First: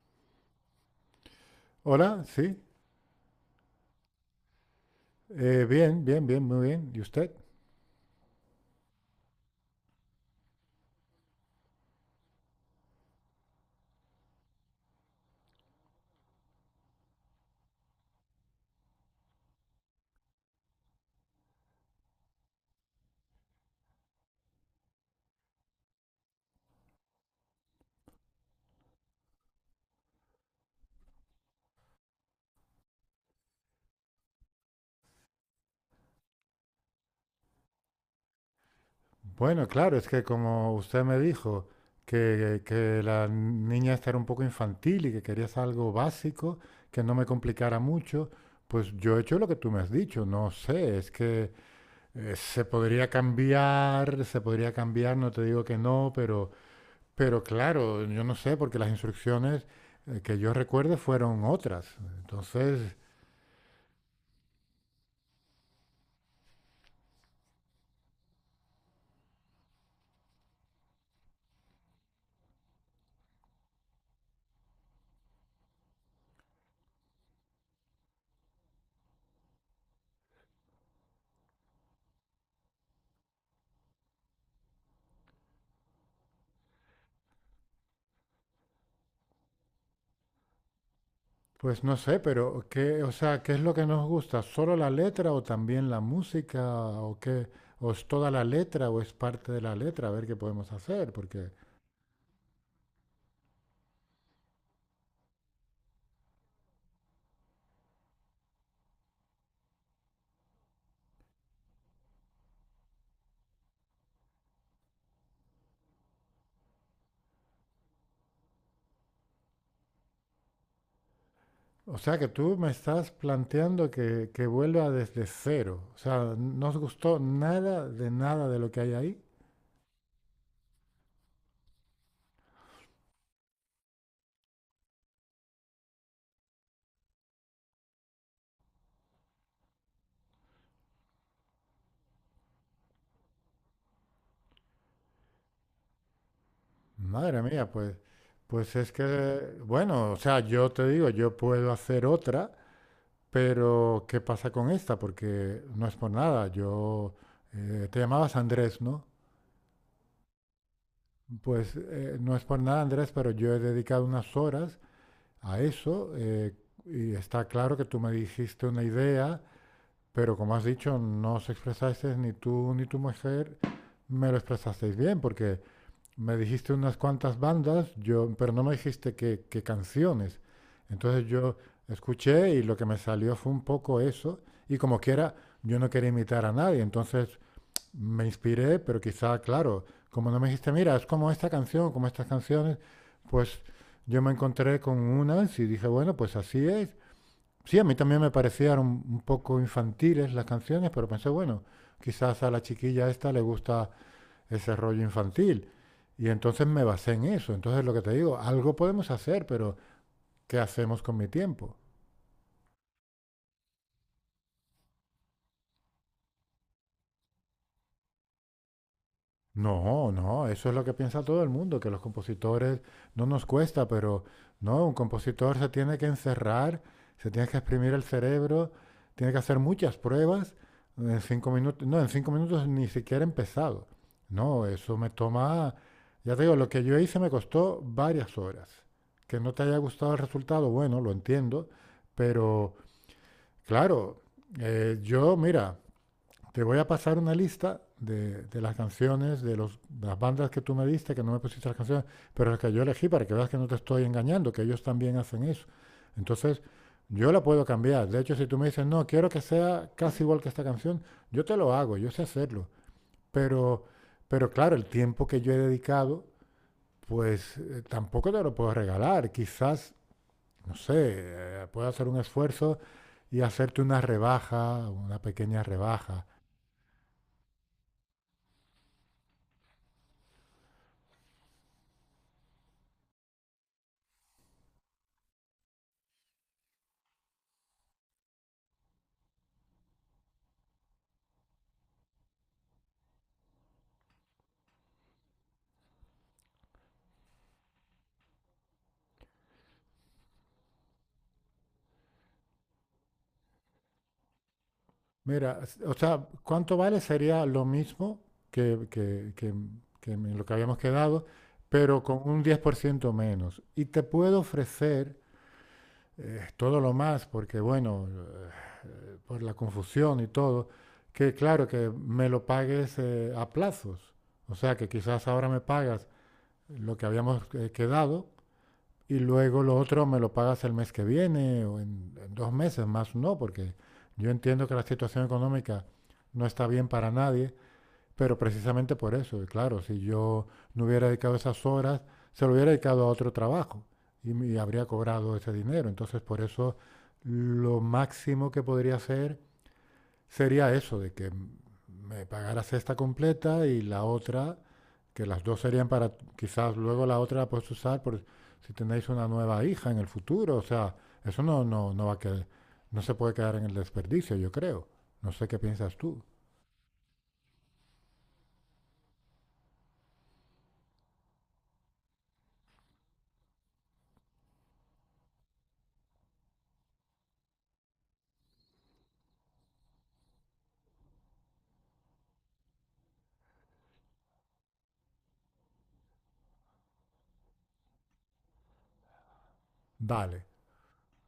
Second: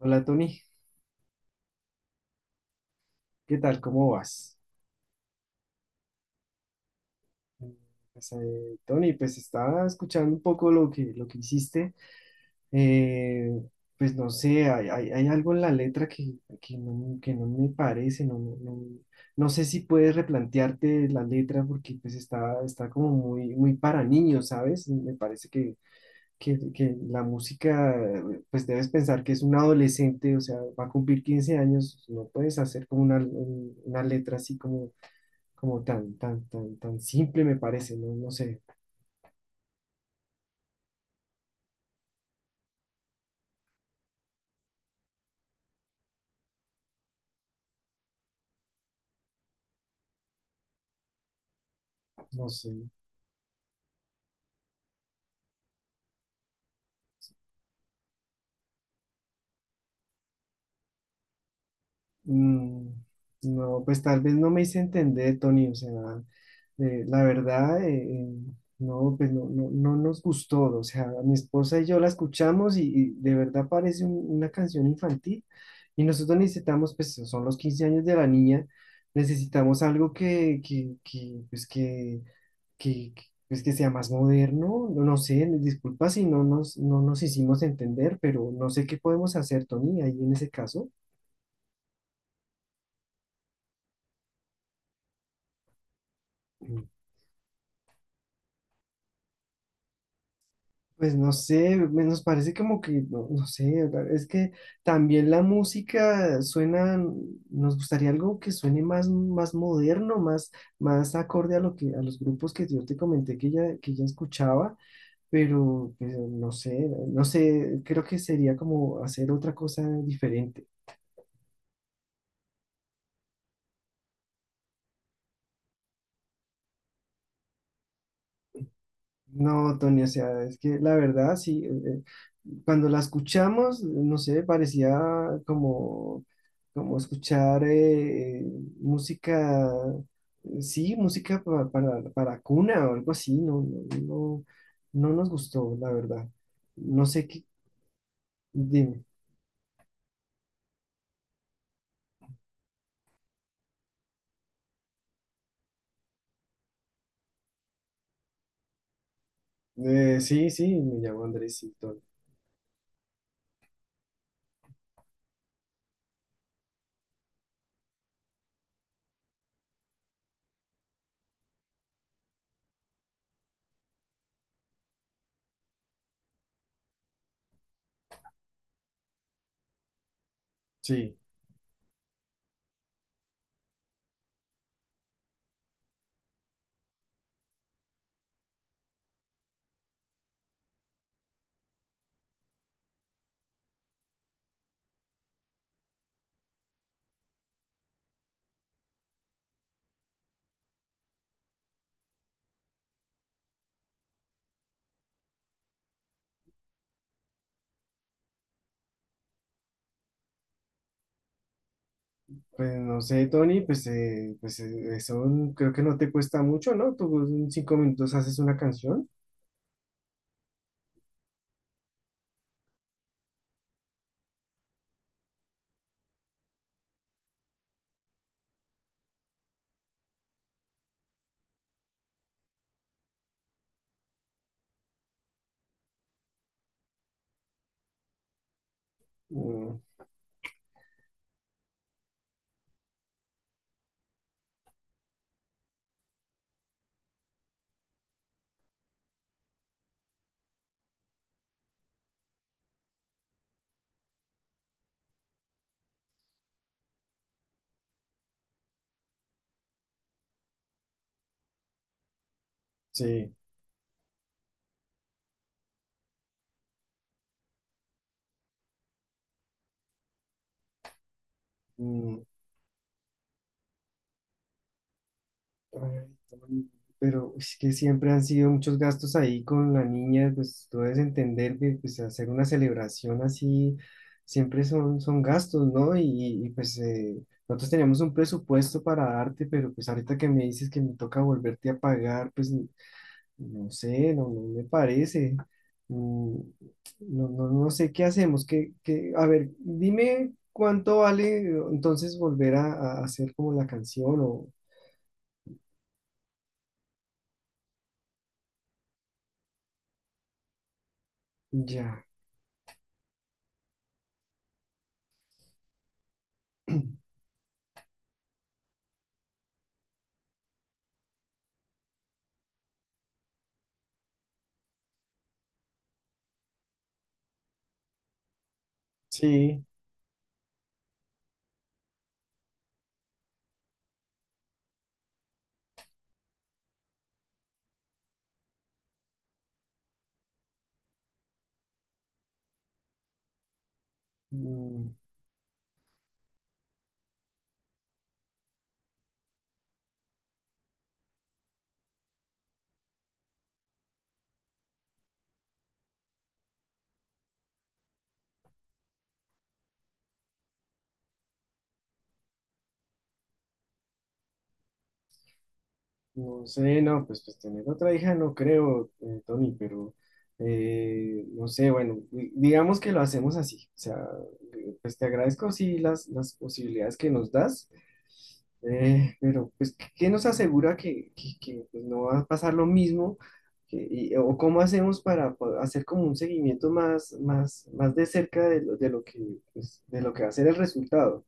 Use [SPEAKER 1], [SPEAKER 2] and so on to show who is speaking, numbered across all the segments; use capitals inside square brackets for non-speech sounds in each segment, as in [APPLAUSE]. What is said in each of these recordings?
[SPEAKER 1] Hola Tony,
[SPEAKER 2] Hola, sí.
[SPEAKER 1] ¿qué tal? ¿Cómo vas?
[SPEAKER 2] Bien, bien, bien, muy bien. ¿Y usted?
[SPEAKER 1] Eh, pues, Tony, pues estaba escuchando un poco lo que hiciste. Eh, pues no sé, hay algo en la letra que no me parece, no sé si puedes replantearte la letra porque pues está como muy, muy para niños, ¿sabes? Me parece que la música, pues debes pensar que es un adolescente, o sea, va a cumplir 15 años, no puedes hacer como una letra así como tan simple me parece, no,
[SPEAKER 2] Bueno, claro, es que como usted me dijo que la niña esta era un poco infantil y que querías algo básico, que no me complicara mucho, pues yo he hecho lo que tú me has dicho. No sé, es que
[SPEAKER 1] no
[SPEAKER 2] se
[SPEAKER 1] sé.
[SPEAKER 2] podría cambiar, no te digo que no, pero, claro, yo no sé, porque las instrucciones que yo recuerde fueron otras.
[SPEAKER 1] Mm,
[SPEAKER 2] Entonces,
[SPEAKER 1] no, pues tal vez no me hice entender, Tony, o sea, la verdad, no, pues no nos gustó, o sea, mi esposa y yo la escuchamos y de verdad parece una canción infantil y nosotros necesitamos, pues son los 15 años de la niña, necesitamos algo que sea más moderno, no, no sé, disculpa si no nos hicimos entender, pero no sé qué podemos hacer, Tony, ahí en ese caso.
[SPEAKER 2] pues no sé, pero qué, o sea, ¿qué es lo que nos gusta? ¿Solo la letra o también la música
[SPEAKER 1] Mm.
[SPEAKER 2] o qué? ¿O es toda la letra o es parte de la letra? A ver qué podemos hacer,
[SPEAKER 1] Pues no
[SPEAKER 2] porque
[SPEAKER 1] sé, nos parece como que, no, no sé, es que también la música suena, nos gustaría algo que suene más, más moderno, más, más acorde a a los grupos que yo te comenté que ya escuchaba, pero pues, no sé, creo que sería como hacer otra cosa diferente.
[SPEAKER 2] o sea que tú me estás planteando que vuelva desde cero. O sea, ¿no os gustó nada de nada de lo que hay ahí?
[SPEAKER 1] No, Tony, o sea, es que la verdad, sí, cuando la escuchamos, no sé, parecía como escuchar música, sí, música para, cuna o algo así, no, no nos gustó, la verdad. No sé
[SPEAKER 2] Madre
[SPEAKER 1] qué,
[SPEAKER 2] mía, pues, es
[SPEAKER 1] dime.
[SPEAKER 2] que, bueno, o sea, yo te digo, yo puedo hacer otra, pero ¿qué pasa con esta? Porque no es por nada. Yo Te llamabas Andrés, ¿no?
[SPEAKER 1] Sí, sí, me llamo Andrés,
[SPEAKER 2] Pues,
[SPEAKER 1] sí, Tony.
[SPEAKER 2] no es por nada, Andrés, pero yo he dedicado unas horas a eso, y está claro que tú me dijiste una idea, pero como has dicho, no os expresasteis ni tú ni tu mujer me lo expresasteis bien, porque me dijiste unas cuantas bandas, pero no me dijiste qué, canciones.
[SPEAKER 1] Sí.
[SPEAKER 2] Entonces yo escuché y lo que me salió fue un poco eso, y como quiera, yo no quería imitar a nadie, entonces me inspiré, pero quizá, claro, como no me dijiste, mira, es como esta canción, como estas canciones, pues yo me encontré con unas y dije, bueno, pues así es. Sí, a mí también me parecían un poco infantiles las canciones, pero pensé, bueno, quizás a la chiquilla esta le gusta ese rollo infantil. Y entonces me basé en eso. Entonces lo que te digo, algo podemos hacer, pero ¿qué hacemos con mi tiempo?
[SPEAKER 1] Pues no sé, Tony, pues, eso creo que no te cuesta mucho, ¿no? Tú en 5 minutos haces una canción.
[SPEAKER 2] No, no, eso es lo que piensa todo el mundo, que los compositores no nos cuesta, pero no, un compositor se tiene que encerrar, se tiene que exprimir el cerebro, tiene que hacer muchas pruebas en 5 minutos. No, en cinco minutos ni siquiera he empezado. No, eso me toma, ya te digo, lo que yo hice me costó varias horas. Que no te haya
[SPEAKER 1] Mm,
[SPEAKER 2] gustado el resultado, bueno, lo entiendo, pero claro, mira, te voy a pasar una lista de las canciones, de las bandas que tú me diste, que no me pusiste las canciones, pero las que yo elegí para que veas que no te estoy engañando, que ellos también hacen eso. Entonces, yo la puedo cambiar. De hecho, si tú me dices, no, quiero que sea casi igual que esta canción, yo te lo hago, yo sé hacerlo.
[SPEAKER 1] sí.
[SPEAKER 2] Pero, claro, el tiempo que yo he dedicado, pues, tampoco te lo puedo regalar. Quizás, no sé, puedo hacer un
[SPEAKER 1] Mm,
[SPEAKER 2] esfuerzo y hacerte una rebaja, una pequeña
[SPEAKER 1] ay,
[SPEAKER 2] rebaja.
[SPEAKER 1] Tony, pero es que siempre han sido muchos gastos ahí con la niña, pues tú debes entender que pues, hacer una celebración así siempre son gastos, ¿no? Y, pues nosotros teníamos un presupuesto para darte, pero pues ahorita que me dices que me toca volverte a pagar, pues no sé, no me parece. Mm, No, no, no sé qué hacemos. A ver, dime cuánto vale entonces volver a hacer como la canción o
[SPEAKER 2] Mira, o sea, ¿cuánto vale? Sería lo mismo que, que- que- que en lo que habíamos quedado, pero
[SPEAKER 1] ya.
[SPEAKER 2] con un 10% menos. Y te puedo ofrecer, todo lo más, porque bueno, por la confusión y todo, que claro, que me lo pagues, a plazos. O sea, que quizás ahora me pagas lo que habíamos, quedado y luego
[SPEAKER 1] Sí.
[SPEAKER 2] lo otro me lo pagas el mes que viene o en, 2 meses más, no, porque yo entiendo que la situación económica no está bien para nadie, pero precisamente por eso, y claro, si yo no hubiera dedicado esas horas, se lo hubiera dedicado a otro trabajo y habría cobrado ese dinero. Entonces, por eso lo máximo que podría hacer sería eso, de que me pagaras esta completa y la otra, que las dos serían para quizás luego la otra la puedes usar por si tenéis una nueva hija en el futuro. O sea, eso no no no va a quedar, no se puede quedar en el desperdicio, yo creo. No sé qué piensas tú.
[SPEAKER 1] No sé, no, pues tener otra hija no creo, Tony, pero no sé, bueno, digamos que lo hacemos así, o sea, pues te agradezco sí las posibilidades que nos das, pero pues, qué nos asegura no va a pasar lo mismo? O cómo hacemos para hacer como un seguimiento más, más, más de cerca de lo que va a
[SPEAKER 2] Vale.
[SPEAKER 1] ser el resultado?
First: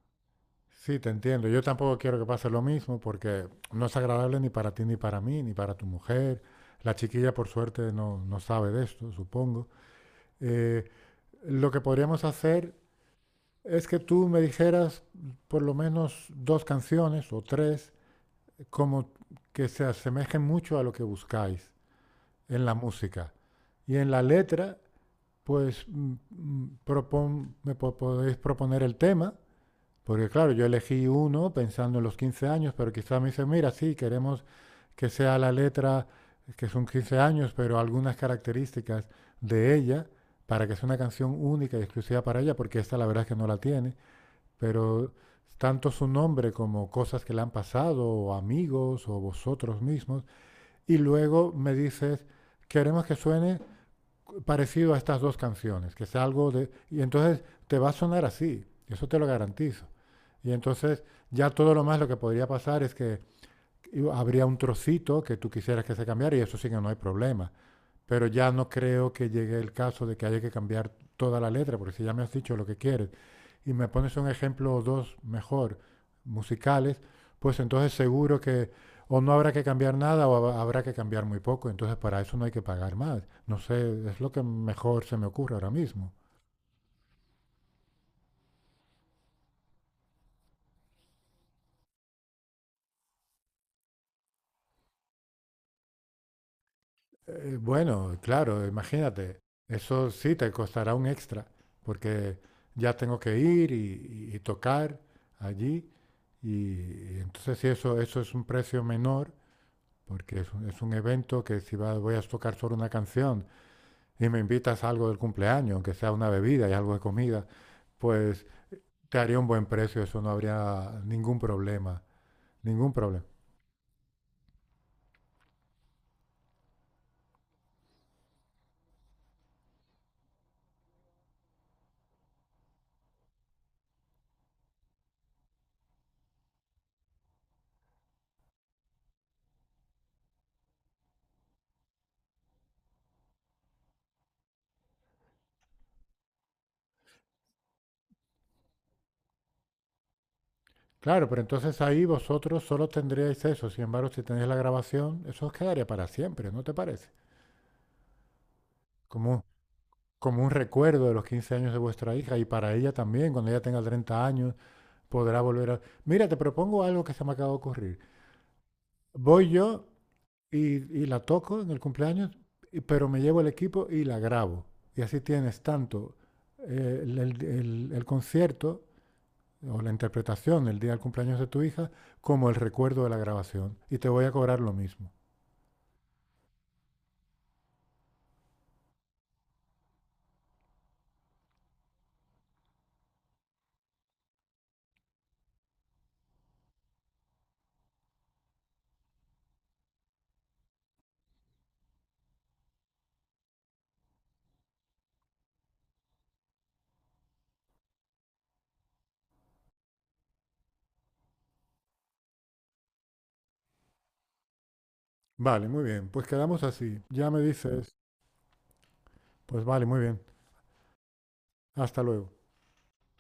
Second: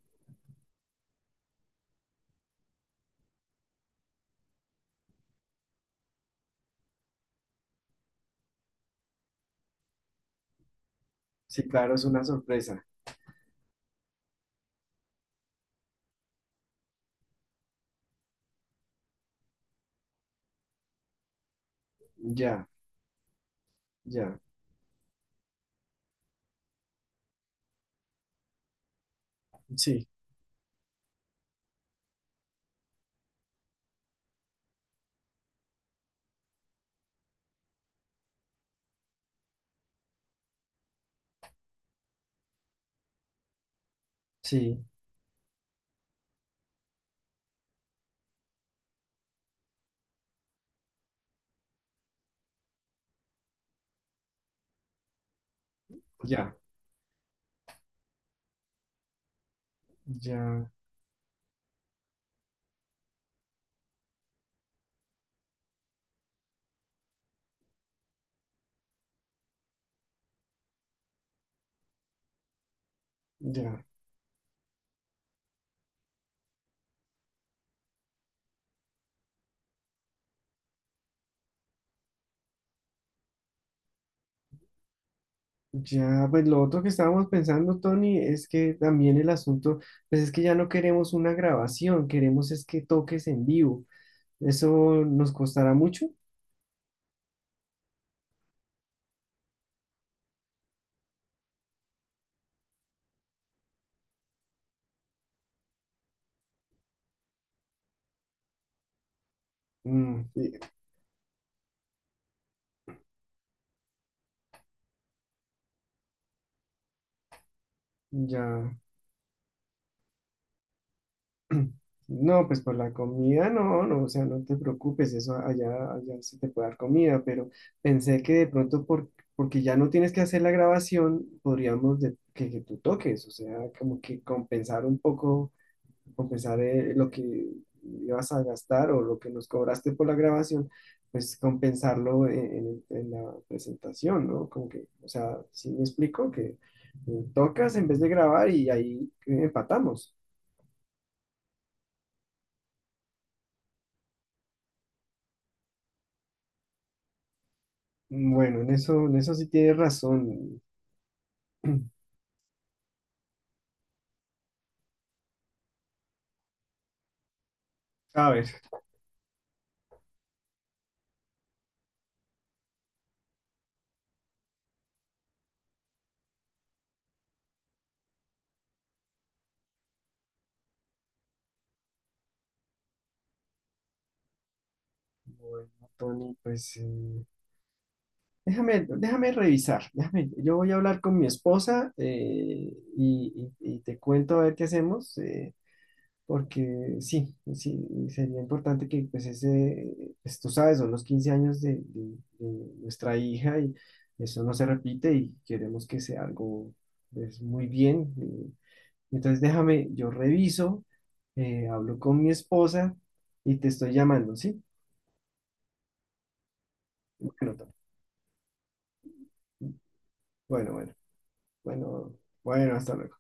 [SPEAKER 2] Sí, te entiendo. Yo tampoco quiero que pase lo mismo porque no es agradable ni para ti ni para mí, ni para tu mujer. La chiquilla, por suerte, no, no sabe de esto, supongo. Eh,
[SPEAKER 1] Sí,
[SPEAKER 2] lo que
[SPEAKER 1] claro, es
[SPEAKER 2] podríamos
[SPEAKER 1] una
[SPEAKER 2] hacer
[SPEAKER 1] sorpresa.
[SPEAKER 2] es que tú me dijeras por lo menos dos canciones o tres, como que se asemejen mucho a lo que buscáis en
[SPEAKER 1] Ya,
[SPEAKER 2] la música. Y en la
[SPEAKER 1] ya,
[SPEAKER 2] letra, pues podéis proponer el tema,
[SPEAKER 1] sí,
[SPEAKER 2] porque claro, yo elegí uno pensando en los 15 años, pero quizás me dicen, mira, sí, queremos que sea la letra, que son 15 años, pero algunas características de ella, para que sea una canción única y exclusiva para ella, porque esta la verdad es que no la tiene,
[SPEAKER 1] sí,
[SPEAKER 2] pero tanto su nombre como cosas que le han pasado, o amigos, o vosotros mismos, y luego me dices, queremos que suene parecido a estas dos canciones, que sea algo
[SPEAKER 1] ya,
[SPEAKER 2] de. Y entonces te va a sonar así, eso te lo garantizo. Y
[SPEAKER 1] ya,
[SPEAKER 2] entonces ya todo lo más lo que podría pasar es que habría un trocito que tú quisieras que se cambiara, y eso sí que no hay problema. Pero ya no creo que llegue el caso de que haya que cambiar toda la letra, porque si ya me has dicho lo que quieres y
[SPEAKER 1] ya,
[SPEAKER 2] me pones un ejemplo o dos mejor musicales, pues entonces seguro que o no habrá que cambiar nada o habrá que cambiar muy poco. Entonces para eso no hay que pagar más. No sé, es lo que mejor se me ocurre ahora mismo.
[SPEAKER 1] ya. Pues lo otro que estábamos pensando, Tony, es que también el asunto, pues es que ya no queremos una grabación, queremos es que toques en vivo. ¿Eso nos costará mucho?
[SPEAKER 2] Bueno, claro, imagínate, eso sí te costará un extra, porque ya tengo que ir y tocar allí. Y entonces si eso, es un precio menor,
[SPEAKER 1] Mm,
[SPEAKER 2] porque es un, es un evento que si voy a tocar solo una canción, y me invitas a algo del cumpleaños, aunque sea una bebida y algo de comida, pues
[SPEAKER 1] ya.
[SPEAKER 2] te haría un buen precio, eso no habría ningún
[SPEAKER 1] [CLEARS THROAT]
[SPEAKER 2] problema,
[SPEAKER 1] No, pues por
[SPEAKER 2] ningún
[SPEAKER 1] la
[SPEAKER 2] problema.
[SPEAKER 1] comida no, no, o sea, no te preocupes, eso allá se te puede dar comida, pero pensé que de pronto porque ya no tienes que hacer la grabación, podríamos que tú toques, o sea, como que compensar un poco, compensar lo que ibas a gastar o lo que nos cobraste por la grabación, pues compensarlo en la presentación, ¿no? Como que, o sea, sí me explico que tocas en vez de grabar y ahí empatamos.
[SPEAKER 2] Claro, pero entonces ahí vosotros solo tendríais eso, sin embargo, si tenéis la grabación, eso os quedaría para siempre, ¿no te parece?
[SPEAKER 1] Bueno, en eso
[SPEAKER 2] Como,
[SPEAKER 1] sí tienes
[SPEAKER 2] como un
[SPEAKER 1] razón.
[SPEAKER 2] recuerdo de los 15 años de
[SPEAKER 1] [CLEARS THROAT]
[SPEAKER 2] vuestra hija, y para ella también, cuando ella tenga 30 años, podrá volver a. Mira, te propongo algo que se me acaba de ocurrir.
[SPEAKER 1] A ver,
[SPEAKER 2] Voy yo y la toco en el cumpleaños, pero me llevo el equipo y la grabo. Y así tienes tanto, el concierto o la interpretación el día del cumpleaños de tu hija, como el recuerdo de la grabación. Y te voy a cobrar lo mismo.
[SPEAKER 1] bueno, Tony, pues déjame, revisar. Déjame, yo voy a hablar con mi esposa y, y te cuento a ver qué hacemos, porque sí, sí, sería importante que pues ese, pues, tú sabes, son los 15 años de, de nuestra hija y eso no se repite y queremos que sea algo pues, muy bien. Entonces déjame, yo reviso, hablo con mi esposa y te estoy llamando, ¿sí?
[SPEAKER 2] Vale, muy bien. Pues quedamos así. Ya me
[SPEAKER 1] Bueno,
[SPEAKER 2] dices, pues vale, muy bien.
[SPEAKER 1] bueno, bueno,
[SPEAKER 2] Hasta
[SPEAKER 1] bueno,
[SPEAKER 2] luego.
[SPEAKER 1] bueno, hasta luego.